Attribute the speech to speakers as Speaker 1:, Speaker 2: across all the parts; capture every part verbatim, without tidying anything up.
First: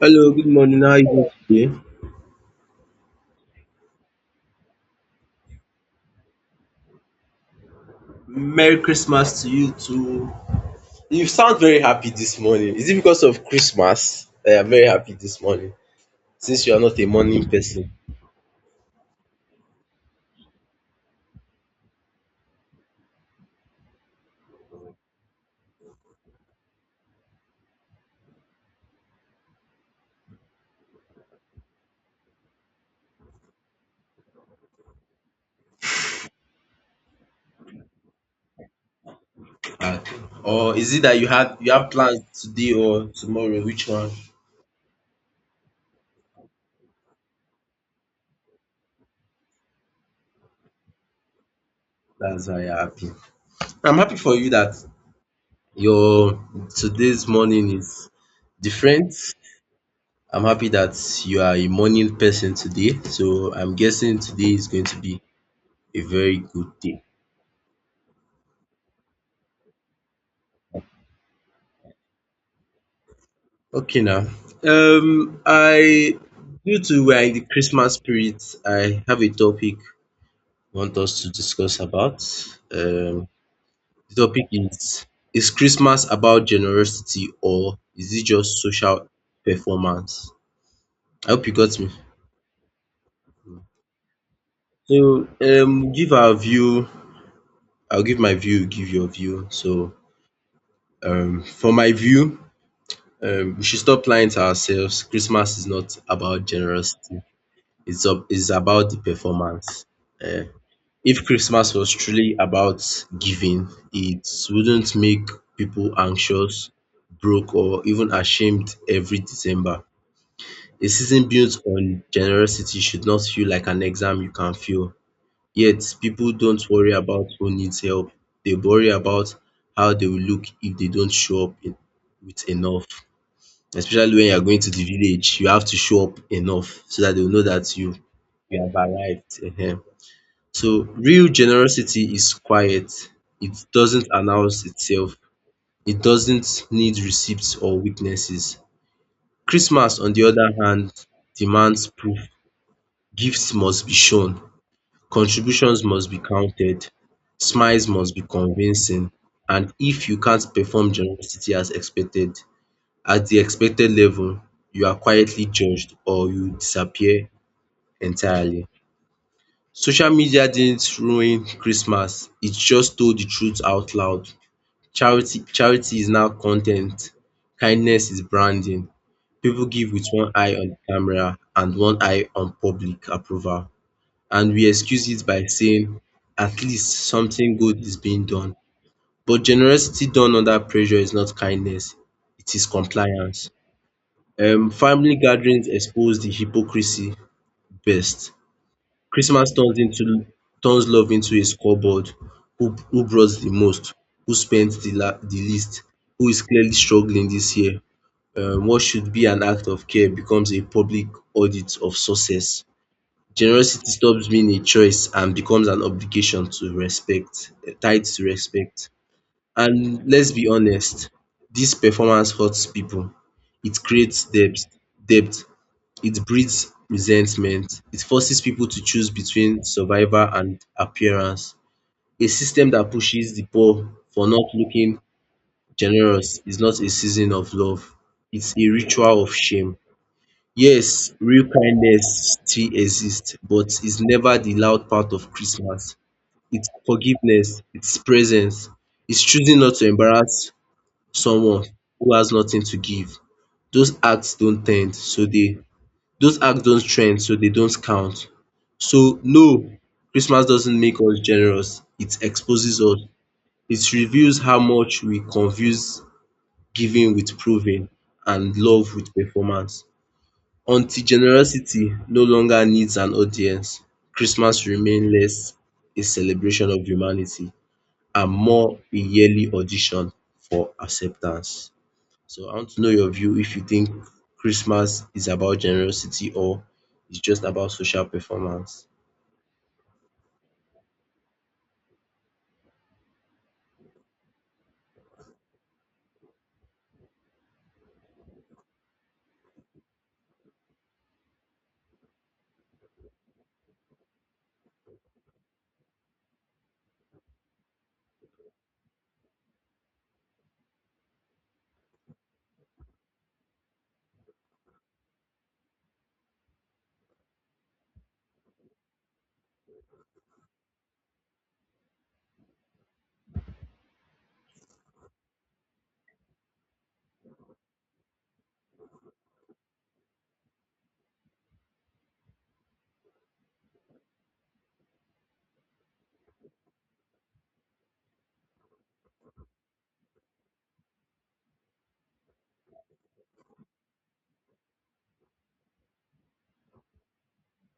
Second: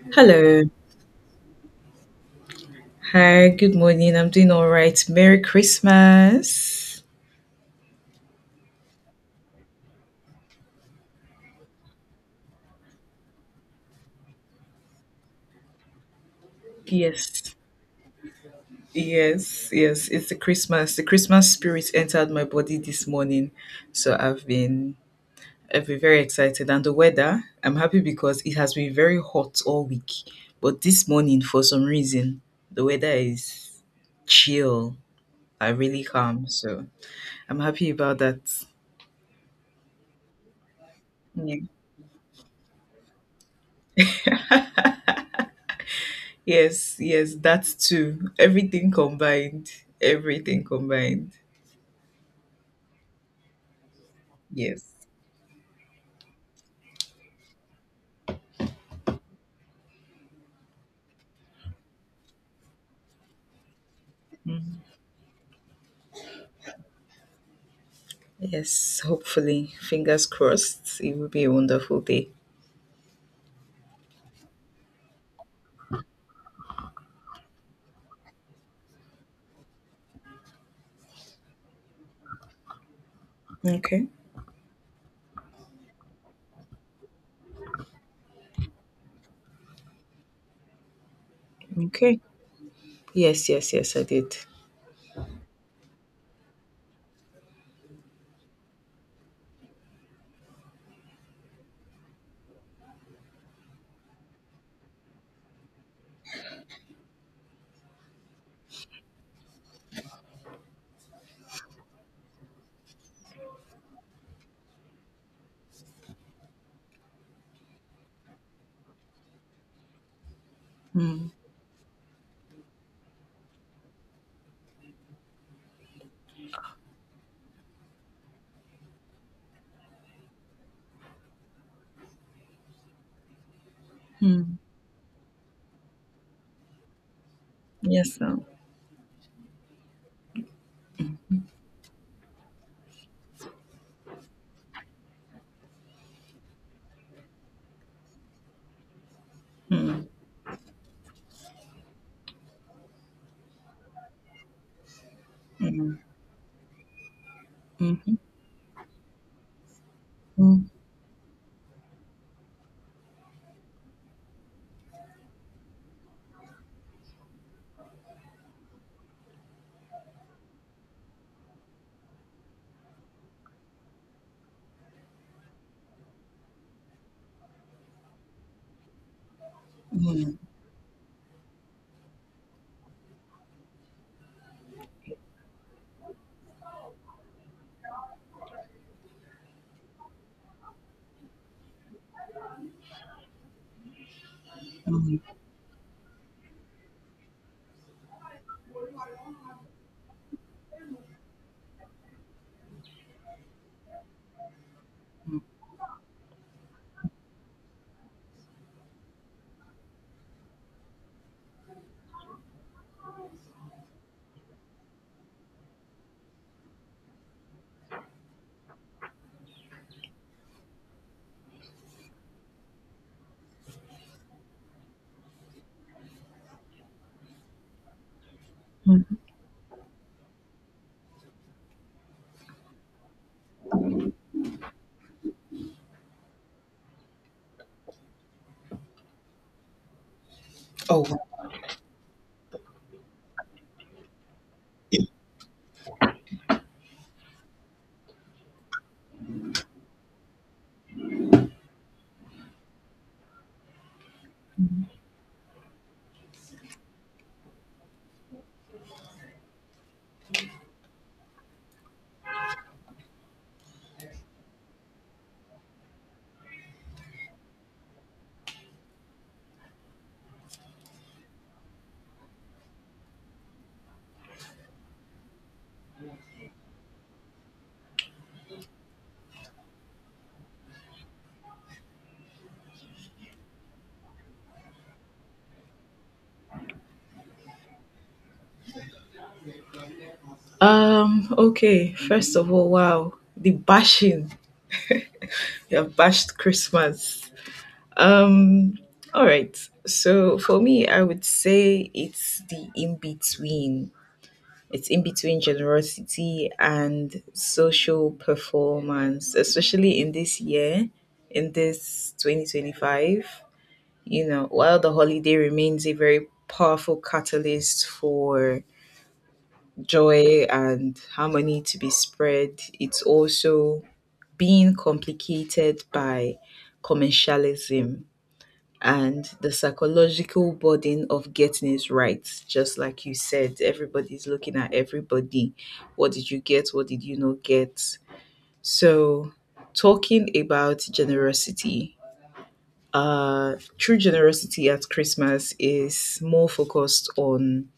Speaker 1: Hello, good
Speaker 2: Hello.
Speaker 1: morning. How are you doing today?
Speaker 2: Hi, good morning. I'm doing all right. Merry Christmas.
Speaker 1: Merry Christmas to you too. You sound very happy this morning. Is it because of Christmas that you're very happy this morning? Since you are not a morning
Speaker 2: Yes.
Speaker 1: person.
Speaker 2: Yes, yes. It's the Christmas. The Christmas spirit entered my body this morning. So I've been I've been very excited. And the weather, I'm happy because it has been very hot all week. But this morning, for some reason, the weather is chill. I really calm. So I'm happy about that.
Speaker 1: Uh, or is it that you have
Speaker 2: Yeah.
Speaker 1: you have plans today or tomorrow? Which one?
Speaker 2: Yes, yes, that too. Everything combined. Everything combined.
Speaker 1: That's why you're happy. I'm happy for you that
Speaker 2: Yes.
Speaker 1: your today's morning is different. I'm happy that you are a morning person today. So I'm guessing today is going to be a very good day.
Speaker 2: Yes, hopefully. Fingers crossed. It will be a wonderful day.
Speaker 1: Okay now. Um I Due to we are in the Christmas spirit, I have a topic I want us to discuss about. Um
Speaker 2: Okay.
Speaker 1: the topic is is Christmas about generosity or is it just social performance? I hope you got me.
Speaker 2: Okay. Yes, yes, yes, I did.
Speaker 1: So um give our view, I'll give my view, you give your view. So um for my view, um we should stop lying to ourselves. Christmas is not about generosity. It's up, it's about the performance. Um, If Christmas was truly about giving, it wouldn't make people anxious, broke, or even ashamed every December. A season built on generosity should not feel like an exam you can fail. Yet, people don't worry about who needs help. They worry about how they will look if they don't show up in- with enough. Especially when you are
Speaker 2: Hmm.
Speaker 1: going to the village, you have to show up enough so that they will know that you,
Speaker 2: Yes. Now.
Speaker 1: you have arrived. Ehen. So real generosity is quiet. It doesn't announce itself. It doesn't need receipts or witnesses. Christmas,
Speaker 2: Hmm.
Speaker 1: on the other hand, demands proof. Gifts must be shown. Contributions
Speaker 2: Hmm.
Speaker 1: must be counted. Smiles must
Speaker 2: Mm-hmm.
Speaker 1: be convincing. And if you can't
Speaker 2: Mm.
Speaker 1: perform generosity as expected, at the expected level, you are quietly judged or you disappear entirely. Social media didn't ruin Christmas, it just told the truth out loud. Charity charity is now content, kindness is branding. People give with one
Speaker 2: Mm.
Speaker 1: eye on the camera and one eye on public approval. And we excuse it by saying, at least something good is being done. But generosity done under pressure is not kindness, it is compliance. Um, family
Speaker 2: Mm.
Speaker 1: gatherings expose the hypocrisy best. Christmas turns into turns love into a scoreboard. Who who brought the most? Who spent the la the least? Who is clearly struggling this year? Um what should be an act of care becomes a public audit of success. Generosity stops being a choice and becomes an obligation to respect, eh, tied to respect. And let's be honest, this performance hurts people. It creates debts, debt it breeds resentment. It forces people to choose between survival and appearance. A system that pushes the poor for not looking generous is not a season of love. It's a ritual of shame.
Speaker 2: Oh,
Speaker 1: Yes,
Speaker 2: wow.
Speaker 1: real kindness still exists, but it's never the loud part of Christmas. It's forgiveness, it's presence, it's choosing not to embarrass someone who has nothing to give. Those acts don't tend, so they those acts don't trend, so they don't count. So no, Christmas doesn't make us generous, it exposes us. It reveals how much we confuse giving with proving and love with performance. Until generosity no longer needs an audience, Christmas remains less a celebration of humanity and more a yearly audition for acceptance. So I want to know your view if you think Christmas is about generosity or it's just about social performance.
Speaker 2: Um, okay. First of all, wow. The bashing. You have bashed Christmas. Um, all right. So for me, I would say it's the in between. It's in between generosity and social performance, especially in this year, in this twenty twenty-five. You know, while the holiday remains a very powerful catalyst for joy and harmony to be spread, it's also being complicated by commercialism and the psychological burden of getting it right. Just like you said, everybody's looking at everybody. What did you get? What did you not get? So, talking about generosity, uh, true generosity at Christmas is more focused on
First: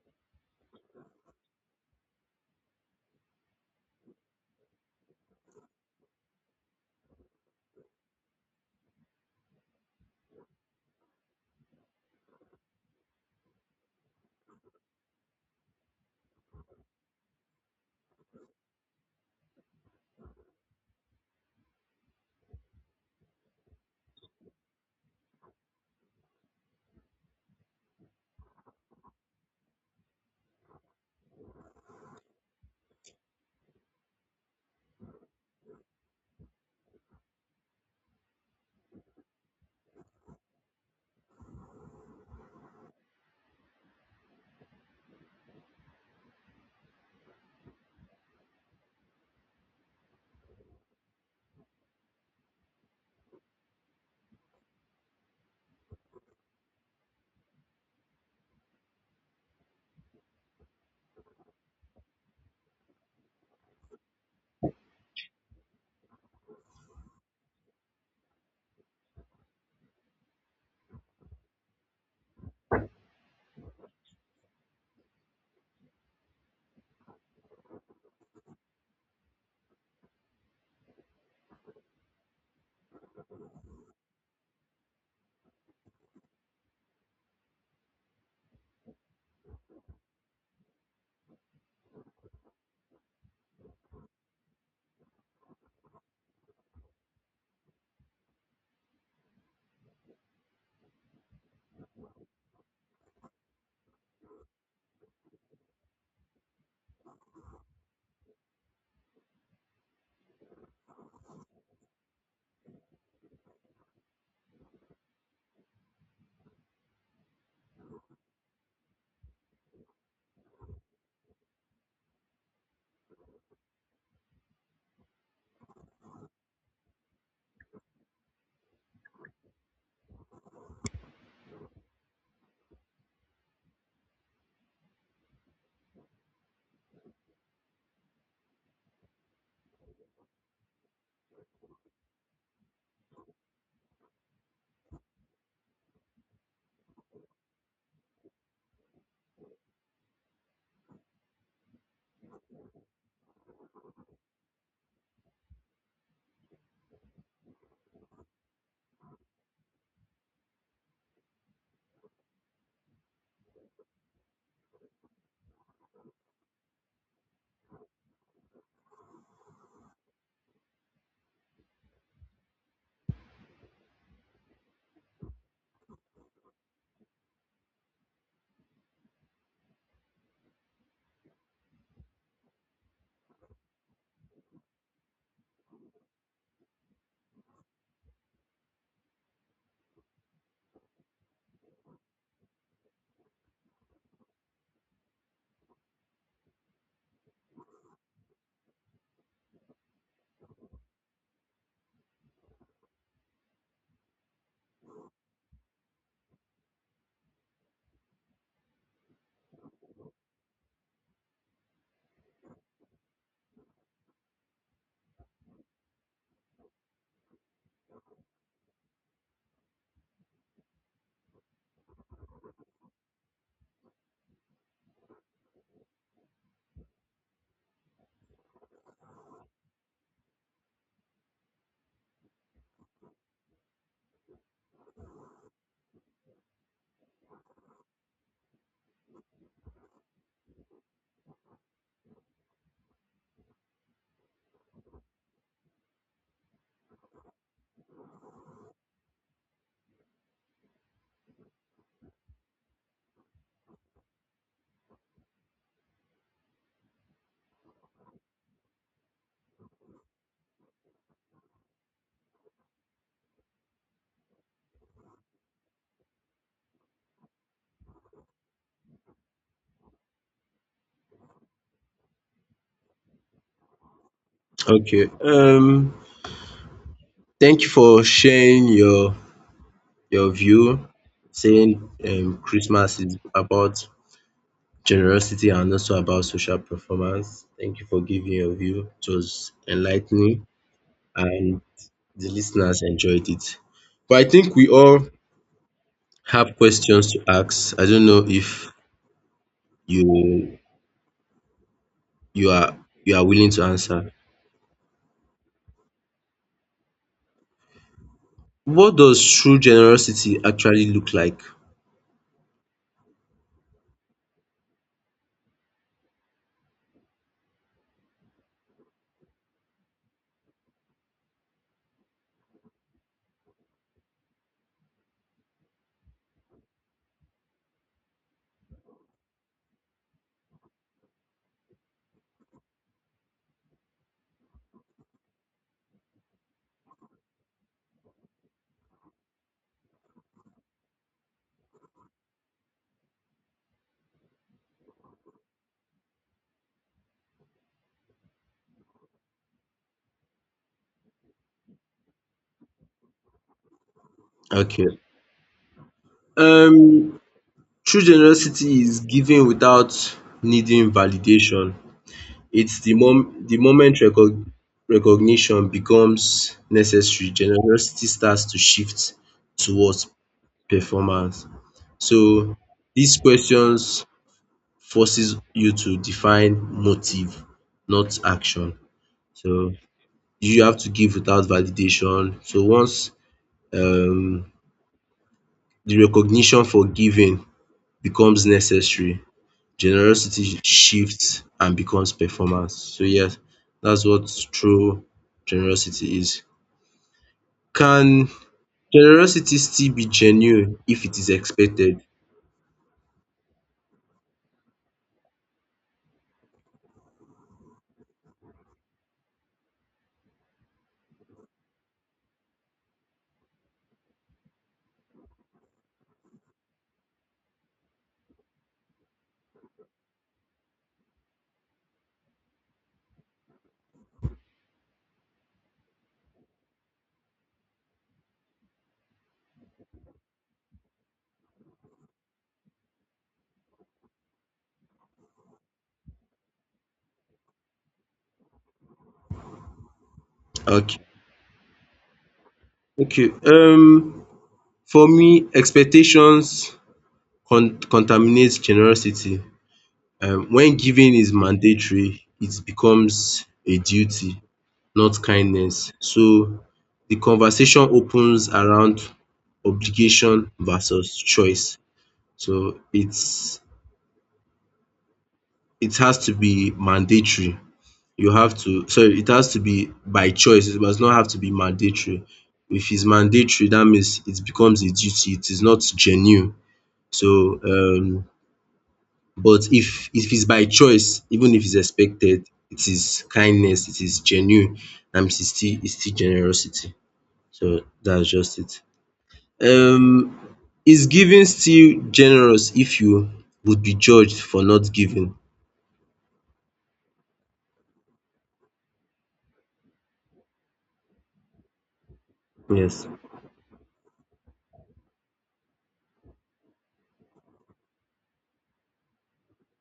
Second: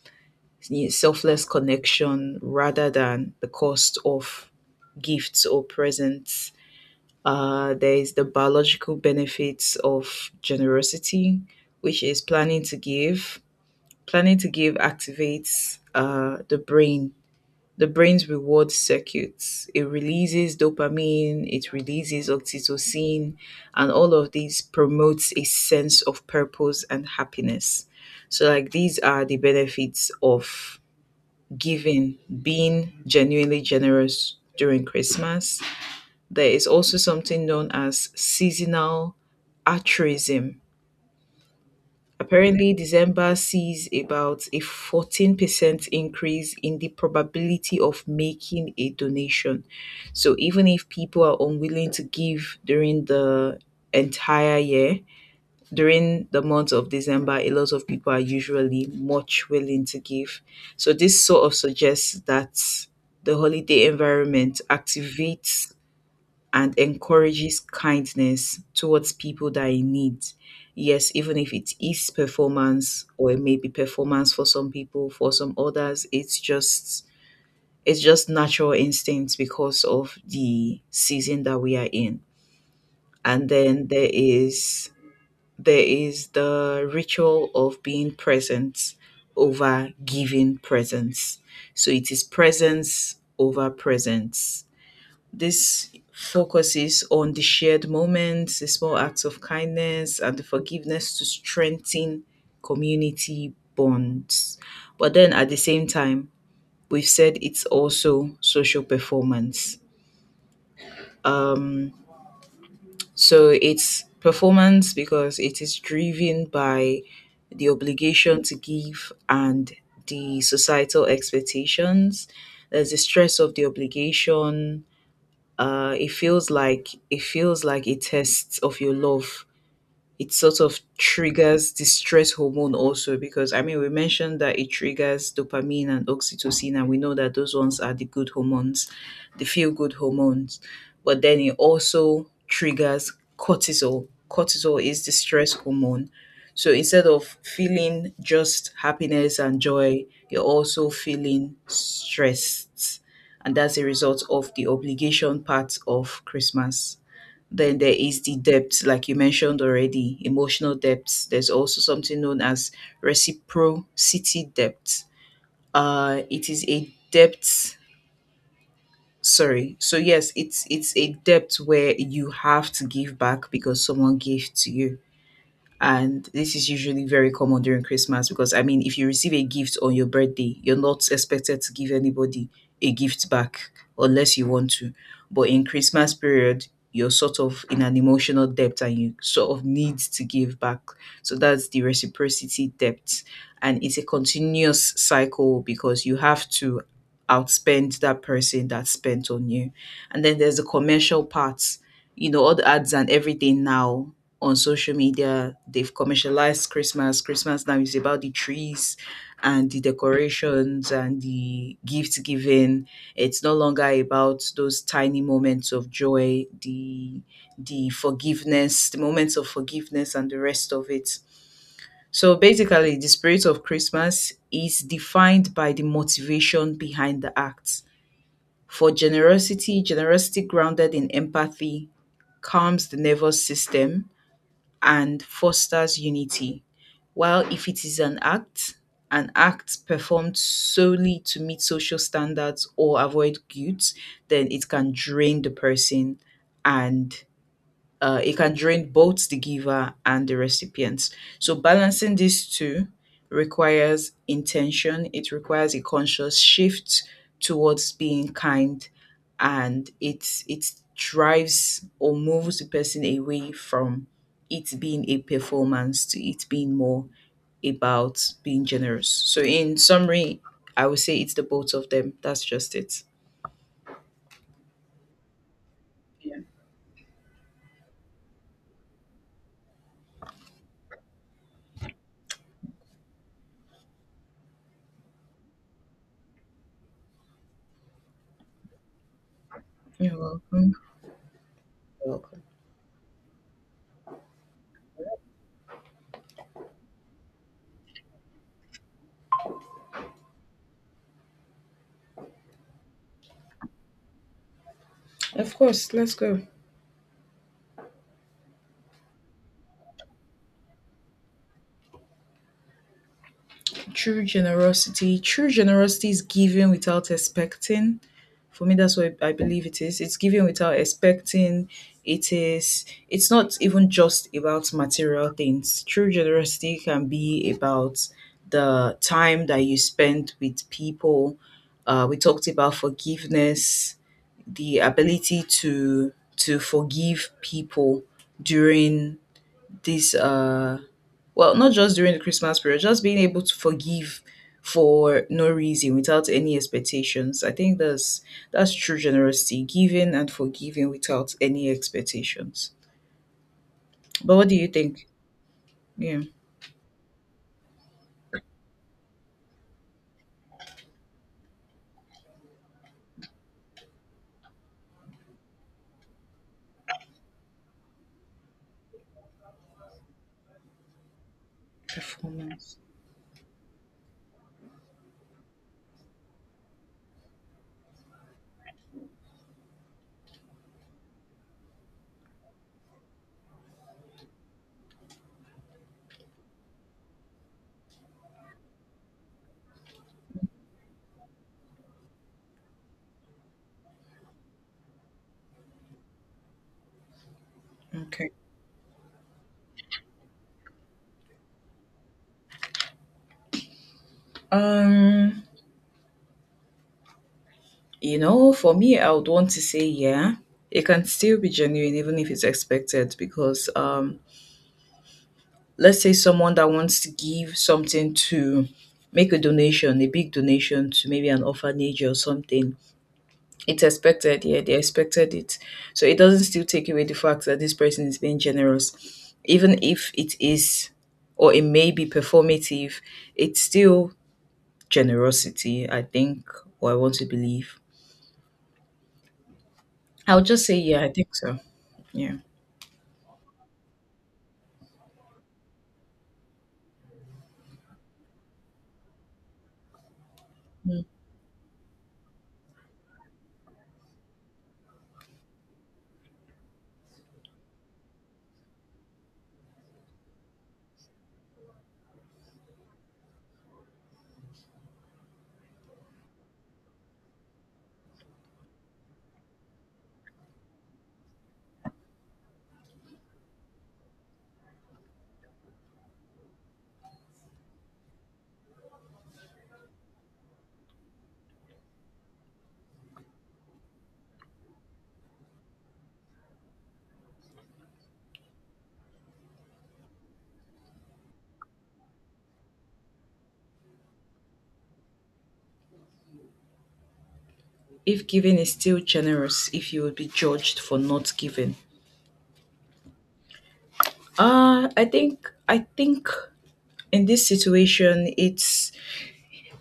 Speaker 2: selfless connection rather than the cost of gifts or presents. Uh, there is the biological benefits of generosity, which is planning to give. Planning to give activates uh, the brain, the brain's reward circuits. It releases dopamine, it releases oxytocin, and all of these promotes a sense of purpose and happiness. So, like, these are the benefits of giving, being genuinely generous during Christmas. There is also something known as seasonal altruism. Apparently, December sees about a fourteen percent increase in the probability of making a donation. So, even if people are unwilling to give during the entire year, during the month of December, a lot of people are usually much willing to give. So, this sort of suggests that the holiday environment activates and encourages kindness towards people that are in need. Yes, even if it is performance or it may be performance for some people, for some others, it's just it's just natural instincts because of the season that we are in. And then there is there is the ritual of being present over giving presence. So it is presence over presence. This focuses on the shared moments, the small acts of kindness, and the forgiveness to strengthen community bonds. But then at the same time, we've said it's also social performance. Um, so it's performance because it is driven by the obligation to give and the societal expectations. There's the stress of the obligation. Uh, it feels like it feels like a test of your love. It sort of triggers the stress hormone also because, I mean, we mentioned that it triggers dopamine and oxytocin, and we know that those ones are the good hormones, the feel good hormones. But then it also triggers cortisol. Cortisol is the stress hormone. So instead of feeling just happiness and joy, you're also feeling stressed. And that's a result of the obligation part of Christmas. Then there is the depth, like you mentioned already, emotional depth. There's also something known as reciprocity depth. Uh, it is a depth. Sorry. So yes, it's it's a depth where you have to give back because someone gave to you. And this is usually very common during Christmas because, I mean, if you receive a gift on your birthday, you're not expected to give anybody a gift back unless you want to. But in Christmas period, you're sort of in an emotional debt and you sort of need to give back. So that's the reciprocity debt. And it's a continuous cycle because you have to outspend that person that spent on you. And then there's the commercial parts, you know, all the ads and everything now on social media. They've commercialized Christmas. Christmas now is about the trees and the decorations and the gift giving. It's no longer about those tiny moments of joy, the the forgiveness, the moments of forgiveness and the rest of it. So basically, the spirit of Christmas is defined by the motivation behind the act. For generosity, generosity grounded in empathy calms the nervous system and fosters unity, while if it is an act, an act performed solely to meet social standards or avoid guilt, then it can drain the person, and uh, it can drain both the giver and the recipient. So balancing these two requires intention, it requires a conscious shift towards being kind, and it it drives or moves the person away from it being a performance to it being more about being generous. So in summary, I would say it's the both of them. That's just it.
Speaker 1: Okay. Um
Speaker 2: Yeah.
Speaker 1: Thank you for sharing your your view, saying um Christmas is about generosity and also about social performance. Thank you for giving your view. It was
Speaker 2: You're
Speaker 1: enlightening,
Speaker 2: welcome.
Speaker 1: and
Speaker 2: You're
Speaker 1: the
Speaker 2: welcome.
Speaker 1: listeners enjoyed it. But I think we all have questions to ask. I don't know if you you are you are willing to answer.
Speaker 2: Of course, let's go.
Speaker 1: What does true generosity actually look like?
Speaker 2: True generosity. True generosity is giving without expecting. For me, that's what I believe it is. It's giving without expecting. It is. It's not even just about material things. True generosity can be about the time that you spend with people. Uh, we talked about forgiveness, the ability to to forgive people during this uh well, not just during the Christmas period, just being able to forgive for no reason without any expectations. I think that's that's true generosity, giving and forgiving without any expectations. But what do you
Speaker 1: Okay.
Speaker 2: think? Yeah,
Speaker 1: Um True generosity is giving without needing validation. It's the mom the moment reco recognition becomes necessary, generosity starts to shift towards performance. So
Speaker 2: performance.
Speaker 1: these questions forces you to define motive, not action. So you have to give without validation. So once um the recognition for giving becomes necessary, generosity shifts and becomes performance. So yes, that's what true generosity is. Can
Speaker 2: Okay.
Speaker 1: generosity still be genuine if it is expected?
Speaker 2: Um, you know, for me, I would want to say yeah. It can still be genuine even if it's expected because um let's say someone that wants to give something to make a donation, a big donation to maybe an orphanage or something. It's expected. Yeah, they expected it, so it doesn't still take away the fact that this person is being generous, even if it is, or it may be performative. It's still generosity, I think. Or I want to believe. I'll just say
Speaker 1: Okay.
Speaker 2: yeah, I think so. Yeah.
Speaker 1: Okay. Um, for me, expectations con contaminates generosity. Um, when
Speaker 2: Mm.
Speaker 1: giving is mandatory, it becomes a duty, not kindness. So the conversation opens around obligation versus choice. So it's it has to be mandatory. You have to sorry, it has to be by choice. It does not have to be mandatory. If it's mandatory, that means it becomes a duty. It is not genuine. So um but if if it's by choice, even if it's expected, it is kindness, it is genuine, that means it's still it's still generosity. So that's just it. Um is giving still generous if you would be judged for not giving?
Speaker 2: If giving is still generous if you would be judged for not giving.
Speaker 1: Yes.
Speaker 2: Uh i think i think in this situation, it's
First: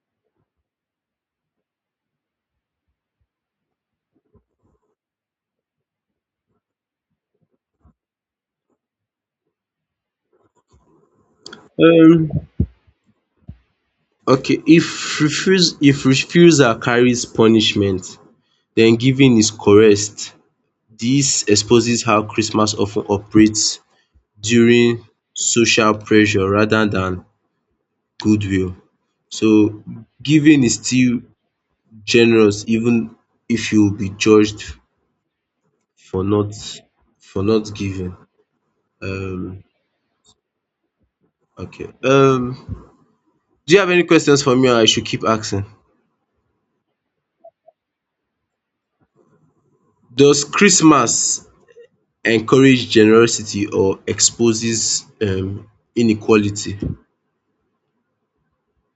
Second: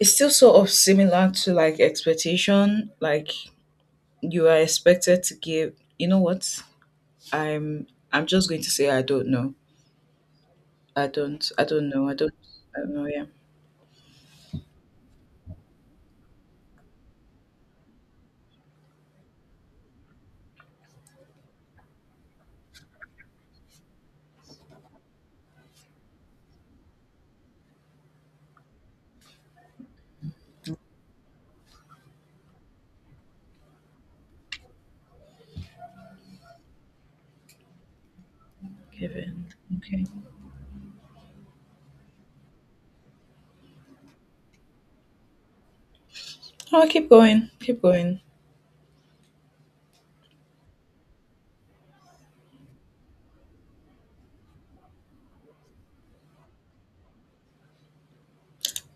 Speaker 2: it's still sort of similar to like expectation. Like, you are expected to give. You know what, i'm i'm just going to say I don't know. I don't, I don't know. I
Speaker 1: um
Speaker 2: don't, I don't know. Yeah.
Speaker 1: okay. If refuse if refusal carries punishment, then giving is coerced. This exposes how Christmas often operates during social pressure rather than goodwill. So giving is still generous even if you will be judged for not for not giving.
Speaker 2: Kevin.
Speaker 1: um
Speaker 2: Okay.
Speaker 1: okay. Um do you have any questions for me or I should keep asking?
Speaker 2: Oh, keep going, keep going.
Speaker 1: Does Christmas encourage generosity or exposes um inequality?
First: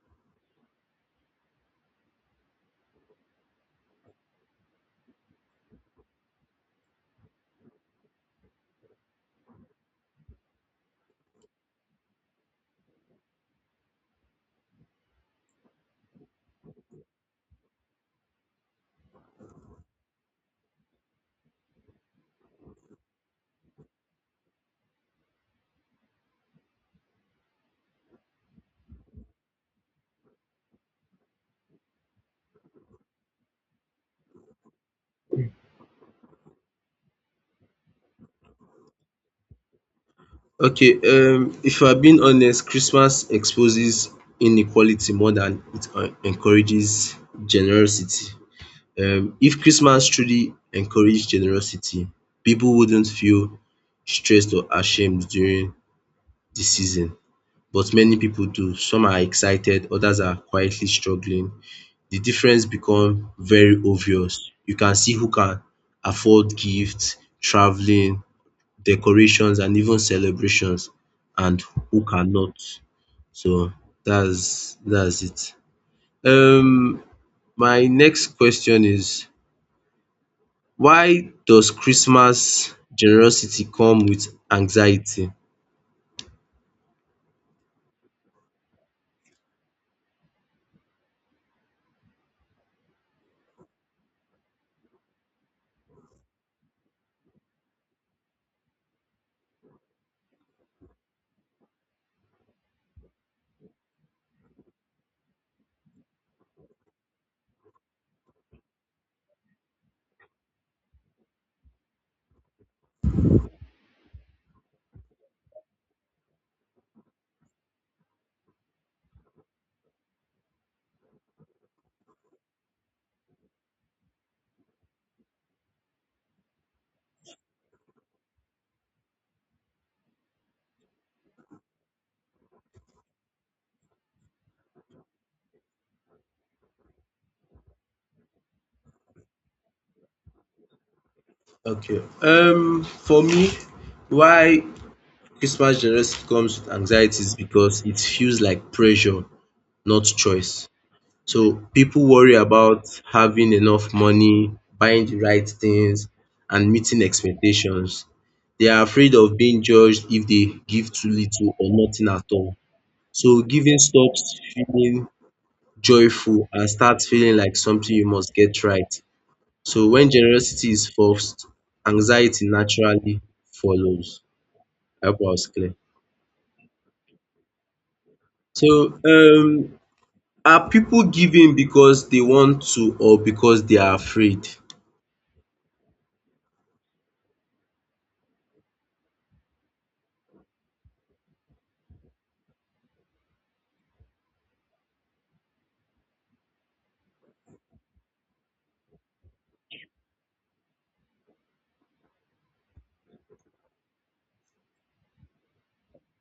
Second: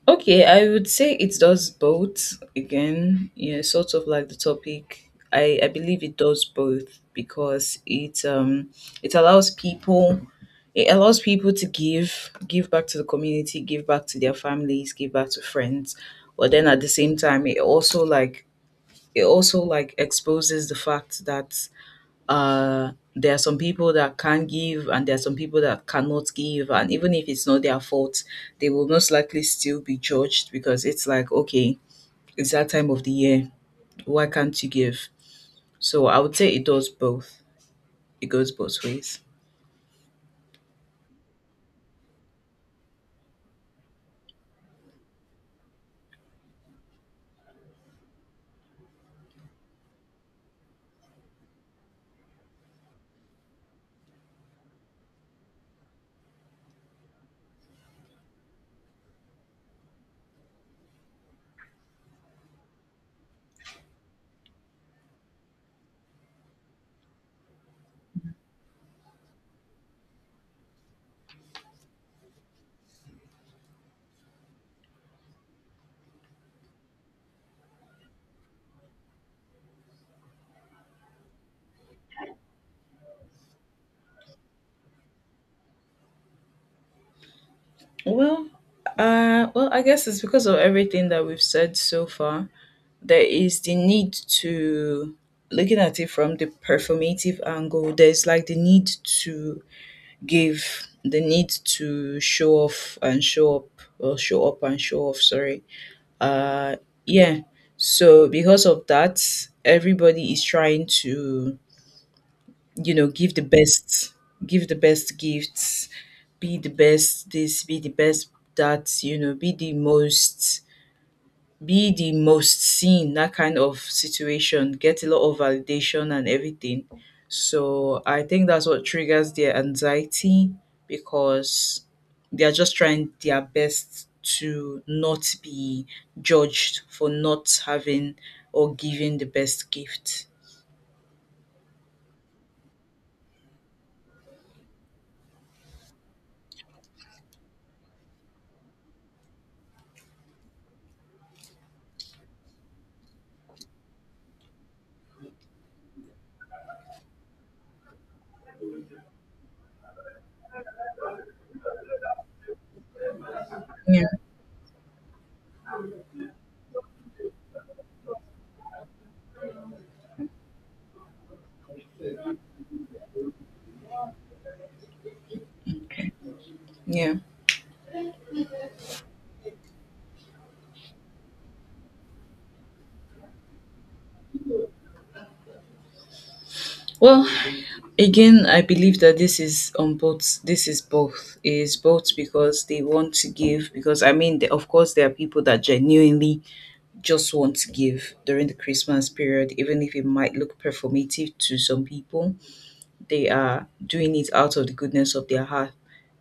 Speaker 2: Okay, I would say it does both again. Yeah, sort of like the topic. I i believe it does both because it um it allows people, it allows people to give give back to the community, give back to their families, give back to friends. But then at the same time, it also like it also like exposes the fact that, uh there are some people that can give and there are some people that cannot give. And even if it's not their fault, they will most likely still be judged because it's like, okay, it's that time of the year, why can't you give? So I would say it does both. It goes both ways.
Speaker 1: Okay. Um if I'm being honest, Christmas exposes inequality more than it en- encourages generosity. um If Christmas truly encouraged generosity, people wouldn't feel stressed or ashamed during the season, but many people do. Some are excited, others are quietly struggling. The difference become very obvious. You can see who can afford gifts, traveling, decorations and even celebrations, and who cannot. So that's that's it. Um my next question is, why does Christmas generosity come with anxiety?
Speaker 2: Well uh well, I guess it's because of everything that we've said so far. There is the need to. Looking at it from the performative angle, there's like the need to give, the need to show off and show up, or show up and show off, sorry. uh yeah. So because of that, everybody is trying to, you know give the best, give the best gifts, be the best this, be the best that, you know be the most, be the most seen, that kind of situation, get a lot of validation and everything. So I think that's what triggers their anxiety because they are just trying their best to not be judged for not having or giving the best gift.
Speaker 1: Okay. Um for me, why Christmas generosity comes with anxiety is because it feels like pressure, not choice. So people worry about having enough money, buying the right things and meeting expectations. They are afraid of being judged if they give too little or nothing at all. So giving
Speaker 2: Yeah.
Speaker 1: stops feeling joyful and starts feeling like something you must get right. So when generosity is forced, anxiety naturally follows. I hope I was clear.
Speaker 2: Yeah.
Speaker 1: So um are people giving because they want to or because they are afraid?
Speaker 2: Well, again, I believe that this is on both. This is both. It is both because they want to give. Because I mean, the- of course, there are people that genuinely just want to give during the Christmas period, even if it might look performative to some people. They are doing it out of the goodness of their heart,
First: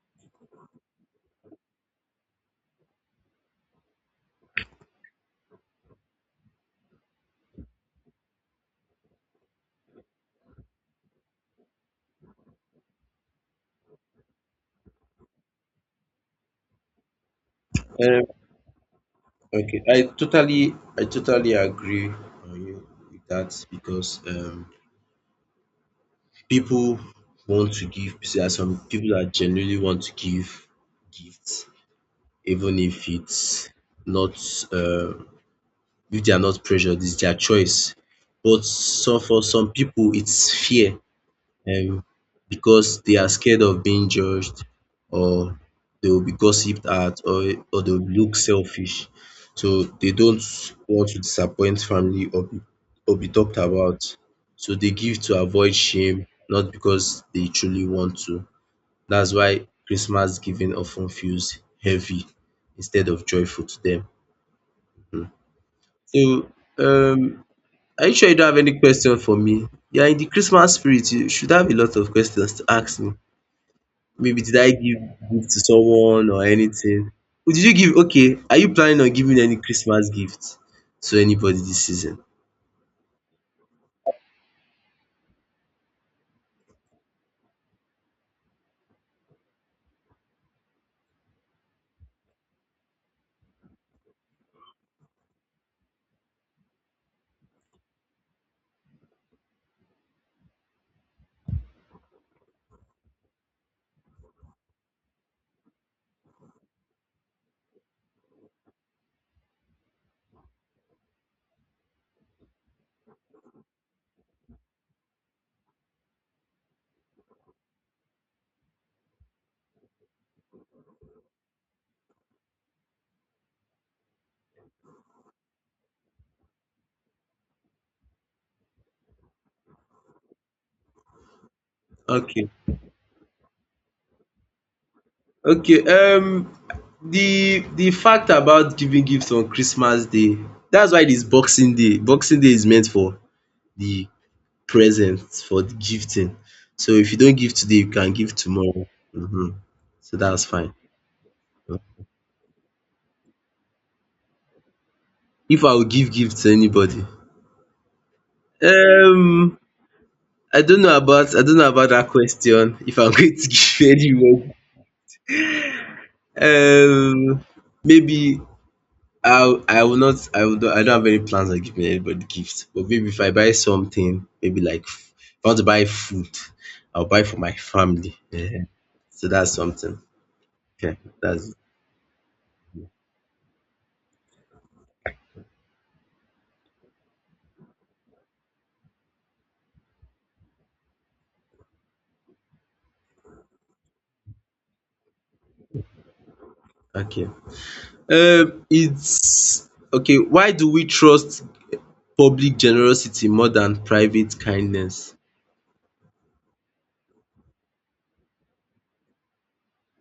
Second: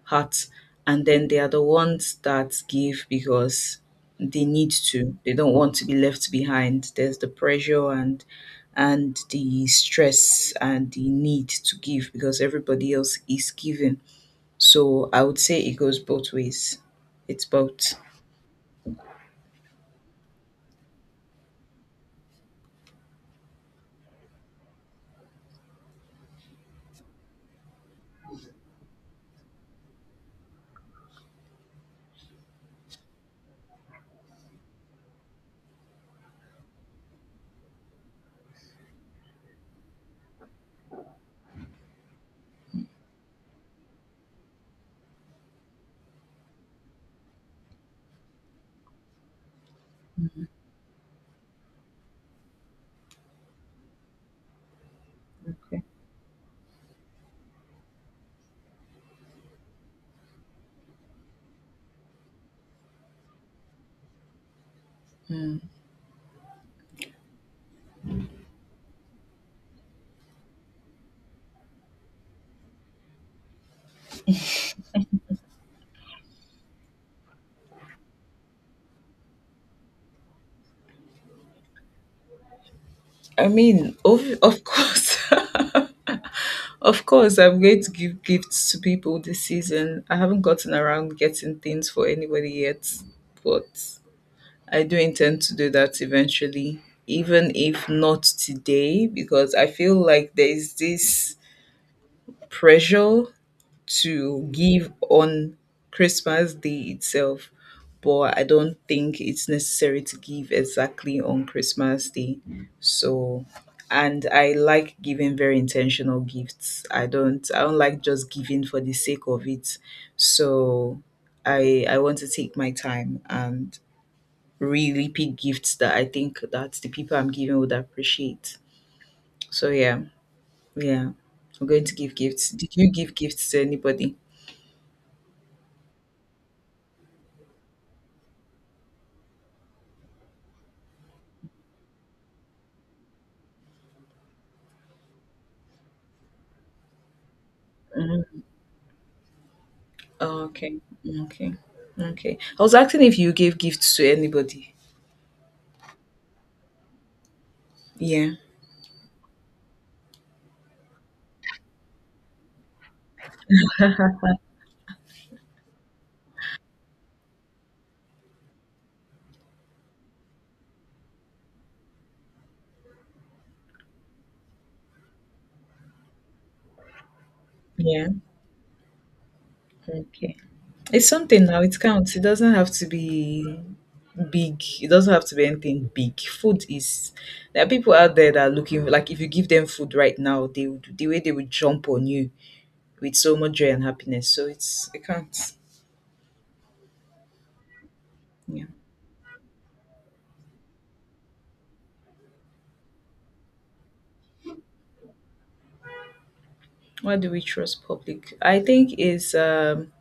Speaker 2: Hearts, and then they are the ones that give because they need to. They don't want to be left behind. There's the pressure and and the stress and the need to give because everybody else is giving. So I would say it goes both ways. It's both.
Speaker 1: Um Okay, I totally, I totally agree on you with that because um, people want to give. There are some people that genuinely want to give gifts, even if it's not, uh, if they are not pressured, it's their choice. But so for some people, it's fear. um because they are scared of being judged or they will be gossiped at or or they will look selfish. So they don't want to disappoint family or be or be talked about. So they give to avoid shame, not because they truly want to. That's why Christmas giving often feels heavy instead of joyful to them. So um are you sure you don't have any question for me? You are in the Christmas spirit, you should have a lot of questions to ask me. Maybe did I give gift to someone or anything? Oh, did you give? Okay. Are you planning on giving any Christmas gift to anybody this season?
Speaker 2: I mean, of, of course. Of course, I'm going to give gifts to people this season. I haven't gotten around getting things for anybody yet, but I do intend to do that eventually, even if not today, because I feel like there is this pressure to give on Christmas Day itself, but I don't think it's necessary to give exactly on Christmas Day. So, and I like giving very intentional gifts. I don't I don't like just giving for the sake of it. So, I I want to take my time and really pick gifts that I think that the people I'm giving would appreciate. So yeah, yeah. I'm going to give
Speaker 1: Okay.
Speaker 2: gifts. Did you give gifts to anybody?
Speaker 1: Okay. Um, the the fact about giving gifts on Christmas Day, that's why this Boxing Day. Boxing Day is meant for the presents, for the gifting. So if you don't give today, you can give
Speaker 2: Mm-hmm.
Speaker 1: tomorrow. Mhm. So
Speaker 2: Oh,
Speaker 1: that's fine.
Speaker 2: okay. Okay. Okay. I was asking if you gave gifts to anybody.
Speaker 1: If I would give gift to anybody,
Speaker 2: Yeah.
Speaker 1: um I don't know about I don't know about that question, if I'm going to give anyone. Um, maybe I I will not I will not, I don't have any plans on giving anybody gifts. But maybe if I buy something, maybe like f- if I want to buy food, I'll buy for my
Speaker 2: Yeah.
Speaker 1: family. Ehen. So that's something.
Speaker 2: Okay.
Speaker 1: Okay,
Speaker 2: It's something
Speaker 1: that's it.
Speaker 2: now. It counts. It doesn't have to be big. It doesn't have to be anything big. Food is There are people out there that are looking like if you give them food right now, they would the way they would jump on you with so much joy and happiness. So it's it counts.
Speaker 1: Okay. Um,
Speaker 2: Yeah.
Speaker 1: it's okay. Why do we trust public generosity more than private kindness?
Speaker 2: Why do we trust public? I think is um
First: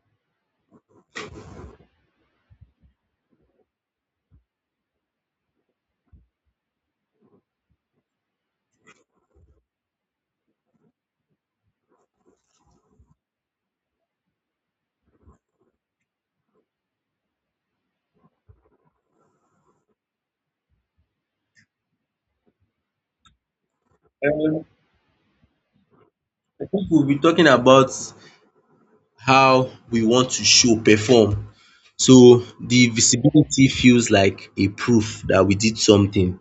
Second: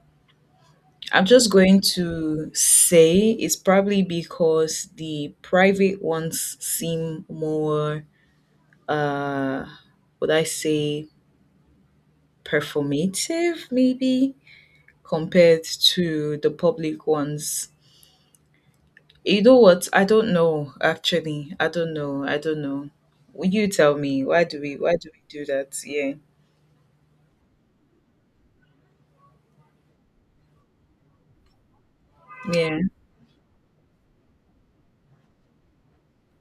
Speaker 2: I'm just going to say it's probably because the private ones seem more, uh, would I say, performative, maybe, compared to the public ones. You know what? I don't know, actually. I don't know. I don't know. Will you tell me? Why
Speaker 1: Um,
Speaker 2: do we? Why do we do that? Yeah,
Speaker 1: I think we'll be talking about how we want to show, perform. So
Speaker 2: yeah.
Speaker 1: the visibility feels like a proof that we did something.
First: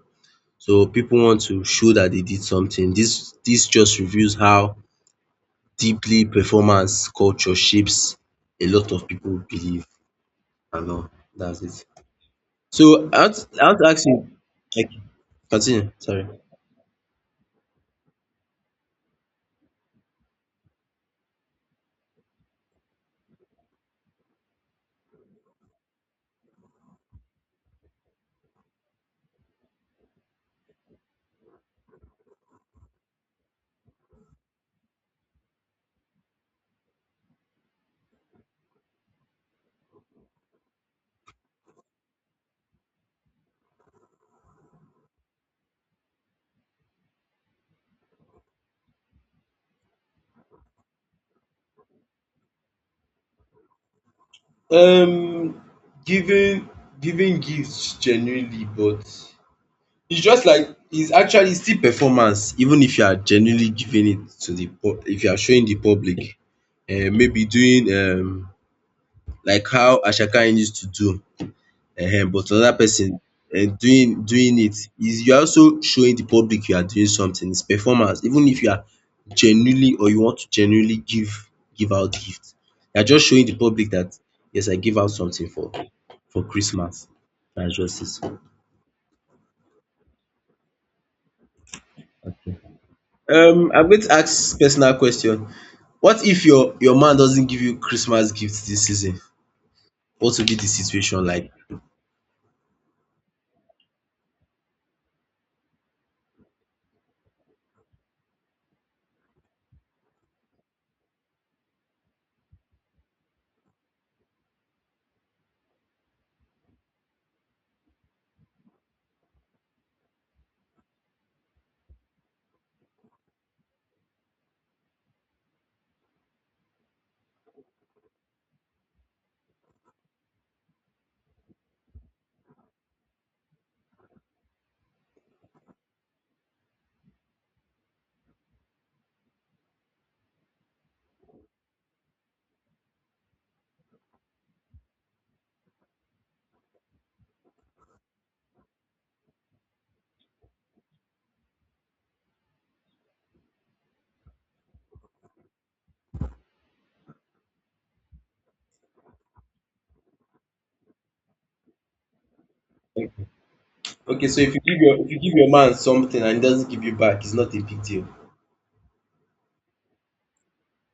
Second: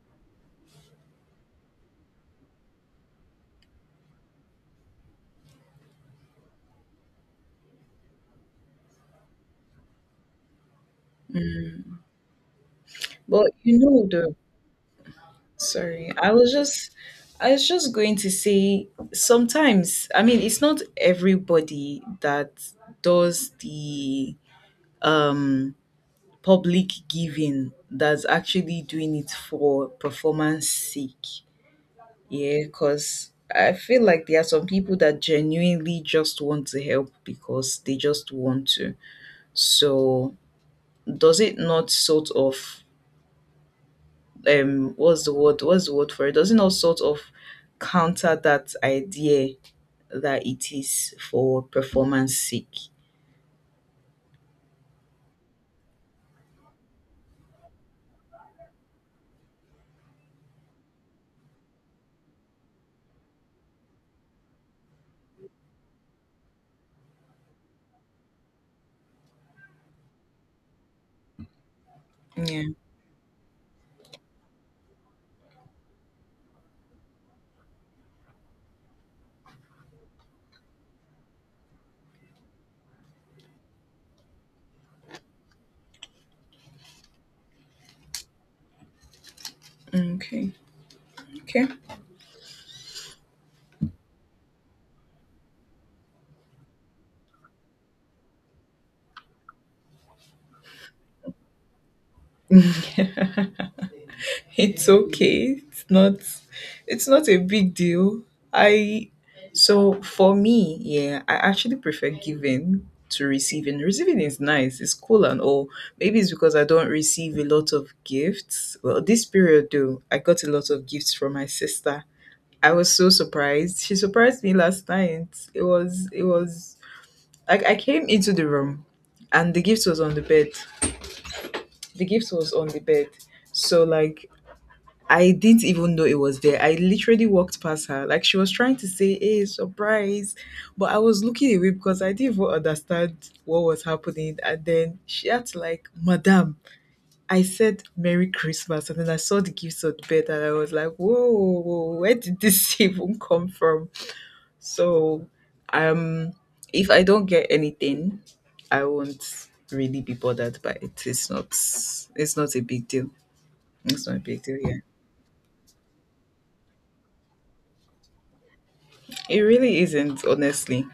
Speaker 1: So people want to show that they did something. This this just reveals how deeply performance culture shapes a lot of people believe and all. That's
Speaker 2: Mm.
Speaker 1: it. So I want
Speaker 2: But
Speaker 1: I
Speaker 2: you
Speaker 1: want to ask
Speaker 2: know,
Speaker 1: you,
Speaker 2: though,
Speaker 1: like, continue,
Speaker 2: Sorry,
Speaker 1: sorry.
Speaker 2: I was just I was just going to say sometimes, I mean, it's not everybody that does the um public giving that's actually doing it for performance sake. Yeah, because I feel like there are some people that genuinely just want to help because they just want to. So, does it not sort of um what's the word what's the word for it doesn't all sort of counter that idea that it is for performance sake?
Speaker 1: Um, giving giving gifts genuinely, but it's just like it's actually still performance, even if you are genuinely giving it to the pub, if you are showing the public, um, maybe doing um, like how Ashaka used to do, um, but
Speaker 2: Yeah,
Speaker 1: another person um, doing doing it, is you are also showing the public you are doing something. It's performance, even if you are genuinely or you want to genuinely give give out gift, you are just showing the public that yes, I give out something for for Christmas. That's just it.
Speaker 2: okay, okay.
Speaker 1: Um, I'm going to ask personal question. What if your your man doesn't give you Christmas gifts this season? What will be the situation like?
Speaker 2: it's okay. It's not it's not a big deal. I So for me, yeah, I actually prefer giving to receiving. Receiving is nice, it's cool and all. Maybe it's because I don't receive a lot of gifts. Well, this period though, I got a lot of gifts from my sister. I was so surprised. She surprised me last night. It was it was like I came into the room and the gift was on the bed. The gift was on the bed. So like I didn't even know it was there. I literally walked past her. Like she was trying to say, "Hey, surprise." But I was looking away because I didn't even understand what was happening. And then she had to, like, "Madam, I said Merry Christmas." And then I saw the gifts on the bed and I was like, "Whoa, whoa, whoa, where did this even come from?" So, um, if I don't get anything, I won't really be bothered by it. It's not. It's not a big deal. It's not a
Speaker 1: Okay, so
Speaker 2: big
Speaker 1: if
Speaker 2: deal.
Speaker 1: you give
Speaker 2: Yeah,
Speaker 1: your if you give your man something and he doesn't give you back, it's not a big deal.
Speaker 2: it really isn't, honestly,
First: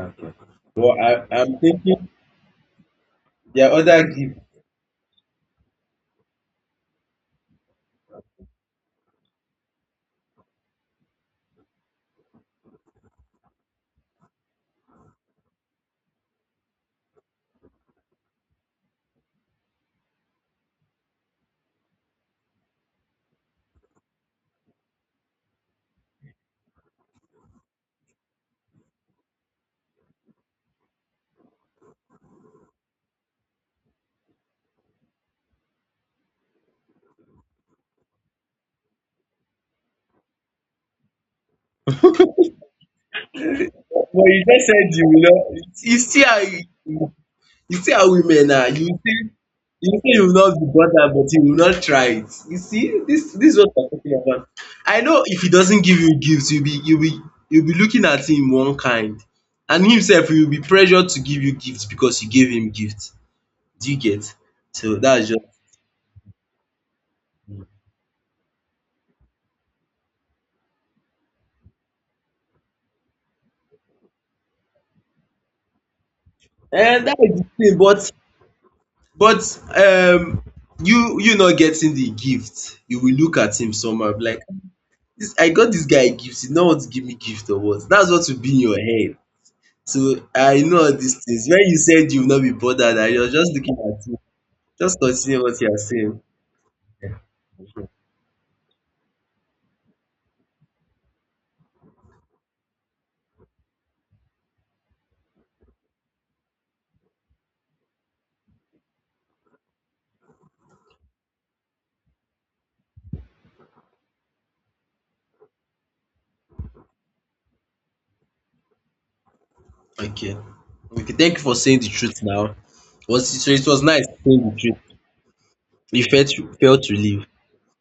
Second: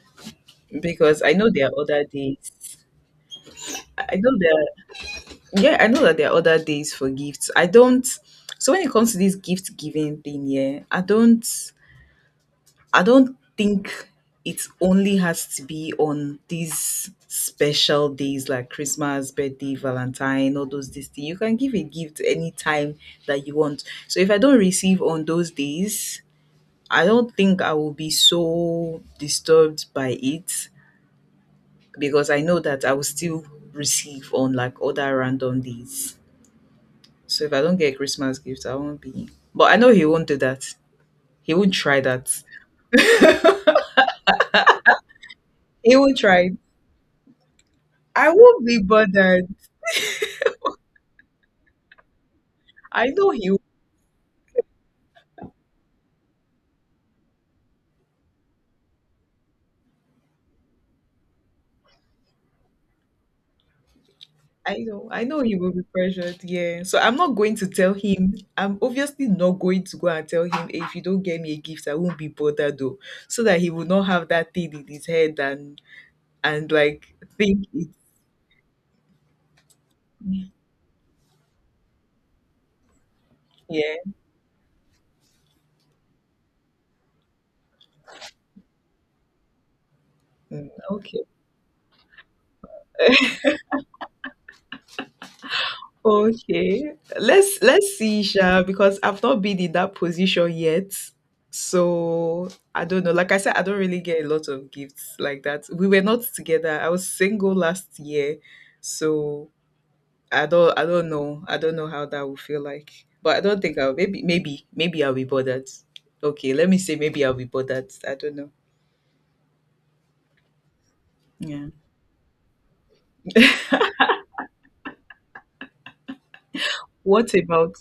Speaker 1: Okay. But
Speaker 2: because
Speaker 1: I
Speaker 2: I know
Speaker 1: I'm
Speaker 2: there are other
Speaker 1: thinking
Speaker 2: days.
Speaker 1: there are other
Speaker 2: I know
Speaker 1: gifts.
Speaker 2: there. Are, yeah, I know that there are other days for gifts. I don't. So when it comes to this gift giving thing, yeah, I don't. I don't think it only has to be on these special days like Christmas, birthday, Valentine, all those these things. You can give a gift anytime that you want. So if I don't receive on those days, I don't think I will be so disturbed by it because I know that I will still receive on like other random days. So if I don't get a Christmas gift, I won't be. But I know he won't do that. He won't try that.
Speaker 1: Well, you just said you will not.
Speaker 2: He
Speaker 1: You
Speaker 2: won't
Speaker 1: see how
Speaker 2: try.
Speaker 1: you You see how
Speaker 2: I
Speaker 1: women
Speaker 2: won't
Speaker 1: are,
Speaker 2: be
Speaker 1: you see,
Speaker 2: bothered.
Speaker 1: you will say you will not be bothered but you will not try it. You see
Speaker 2: I know
Speaker 1: this this
Speaker 2: he.
Speaker 1: is what we are talking about. I know if he doesn't give you gifts you will be you will be you will be looking at him one kind, and himself, sef he will be pressured to give you gifts because you gave him gifts. Do you get?
Speaker 2: I
Speaker 1: So
Speaker 2: know. I
Speaker 1: that's just
Speaker 2: know he will be pressured. Yeah. So I'm not going to tell him. I'm obviously not going to go and tell him, "Hey, if you don't get me a gift, I won't be bothered," though, so that he will not have that thing in his head and and
Speaker 1: and
Speaker 2: like
Speaker 1: that is the
Speaker 2: think
Speaker 1: thing
Speaker 2: it.
Speaker 1: but but um you you not getting the gift, you will look at him
Speaker 2: Yeah.
Speaker 1: somehow be like, this I got this guy gift he no want to give me gift or what? That's what will be in your head. So, I
Speaker 2: Mm,
Speaker 1: know all these
Speaker 2: okay.
Speaker 1: things. When you said you will not be bothered, I was just looking at you. Just continue what you are saying.
Speaker 2: Okay. Let's let's see, Sha, because I've not been in that position yet. So I don't know. Like I said, I don't really get a lot of gifts like that. We were not together. I was single last year. So I don't I don't know. I don't know how that will feel like. But I don't think I'll maybe maybe maybe I'll be bothered. Okay, let me say maybe I'll be bothered. I don't know.
Speaker 1: Okay. Okay, thank you for
Speaker 2: Yeah.
Speaker 1: saying the truth now. Was, so it was nice saying the truth. You felt felt to leave.
Speaker 2: What about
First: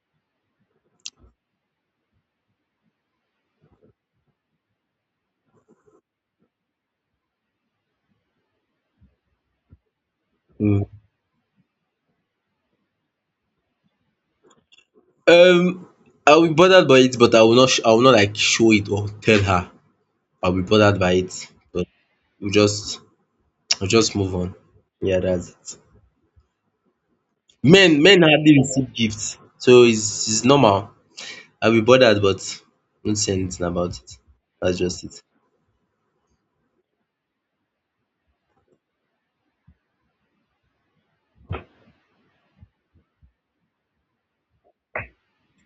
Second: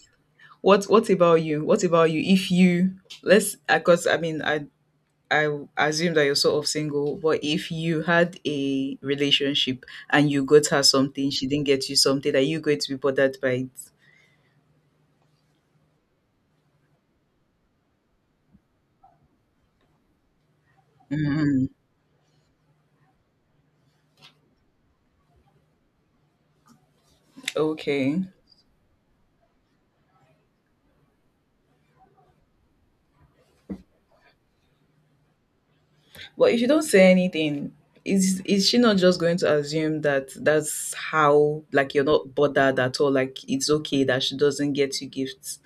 Speaker 2: what what about you? What about you if you, let's, because I mean I I assume that you're sort of single, but if you had a relationship and you got
Speaker 1: Mm.
Speaker 2: her something, she didn't get you something, are you going to be bothered by it?
Speaker 1: Um I'll be bothered by it, but I will not sh- I will not like show it or tell her. I'll be bothered by it.
Speaker 2: Mm,
Speaker 1: But we just we just move on. Yeah, that's it. Men men
Speaker 2: okay.
Speaker 1: hardly receive gifts. So it's it's normal. I'll be bothered, but won't say anything about it. That's just it.
Speaker 2: But if you don't say anything, is is she not just going to assume that that's how, like, you're not bothered at all? Like it's okay that she doesn't get you gifts.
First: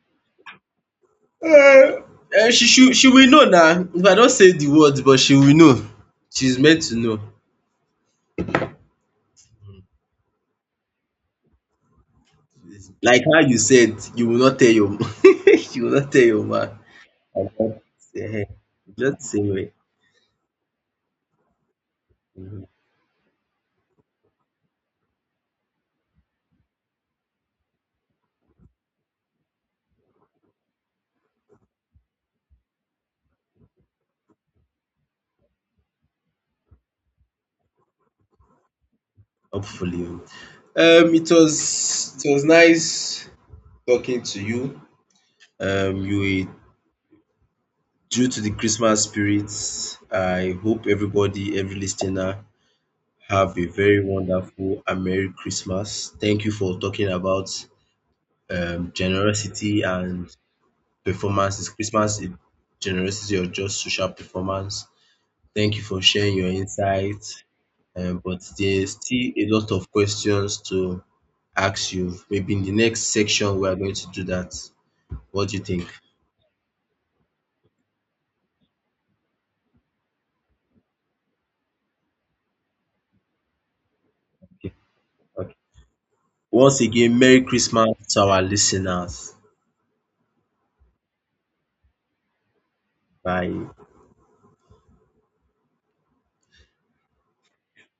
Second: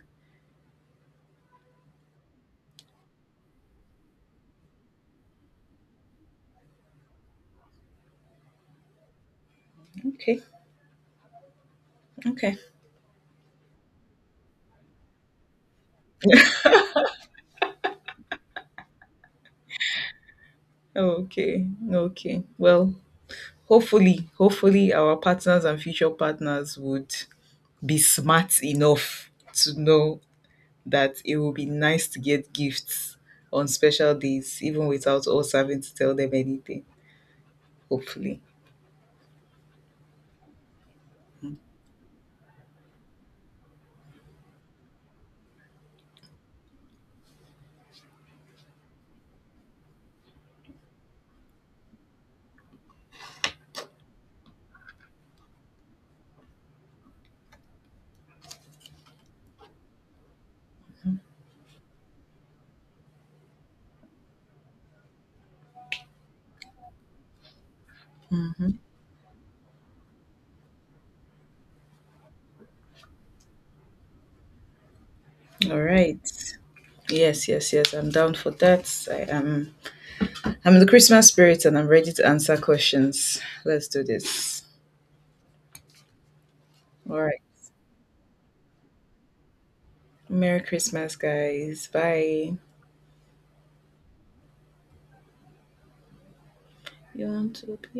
Speaker 1: Eh, she should she will know now. If I don't say the words but she will know. She's meant to know.
Speaker 2: Okay, okay,
Speaker 1: Like how you said you will not tell your mum you will not tell your mum. Ehen, just the same way.
Speaker 2: okay, okay. Well, hopefully, hopefully, our partners and future partners would be smart enough to know that it will be nice to get gifts on special days, even without us having to tell them anything. Hopefully.
Speaker 1: Hopefully. Um it was it was nice talking to you. Um you were Due to the Christmas spirit. I hope everybody, every listener, have a very wonderful and Merry Christmas. Thank you for talking about um, generosity and performance. Is Christmas a generosity or just social performance? Thank you for sharing your insights. Um, but there's still a lot of questions to ask you. Maybe in the next section, we are going to do that. What do you
Speaker 2: All
Speaker 1: think?
Speaker 2: right. Yes, yes, yes. I'm down for that. I am. I'm in the Christmas spirit, and I'm ready to answer questions. Let's do this.
Speaker 1: Okay. Once again,
Speaker 2: All
Speaker 1: Merry
Speaker 2: right.
Speaker 1: Christmas to our listeners.
Speaker 2: Merry Christmas, guys. Bye.
Speaker 1: Bye.
Speaker 2: You want to be?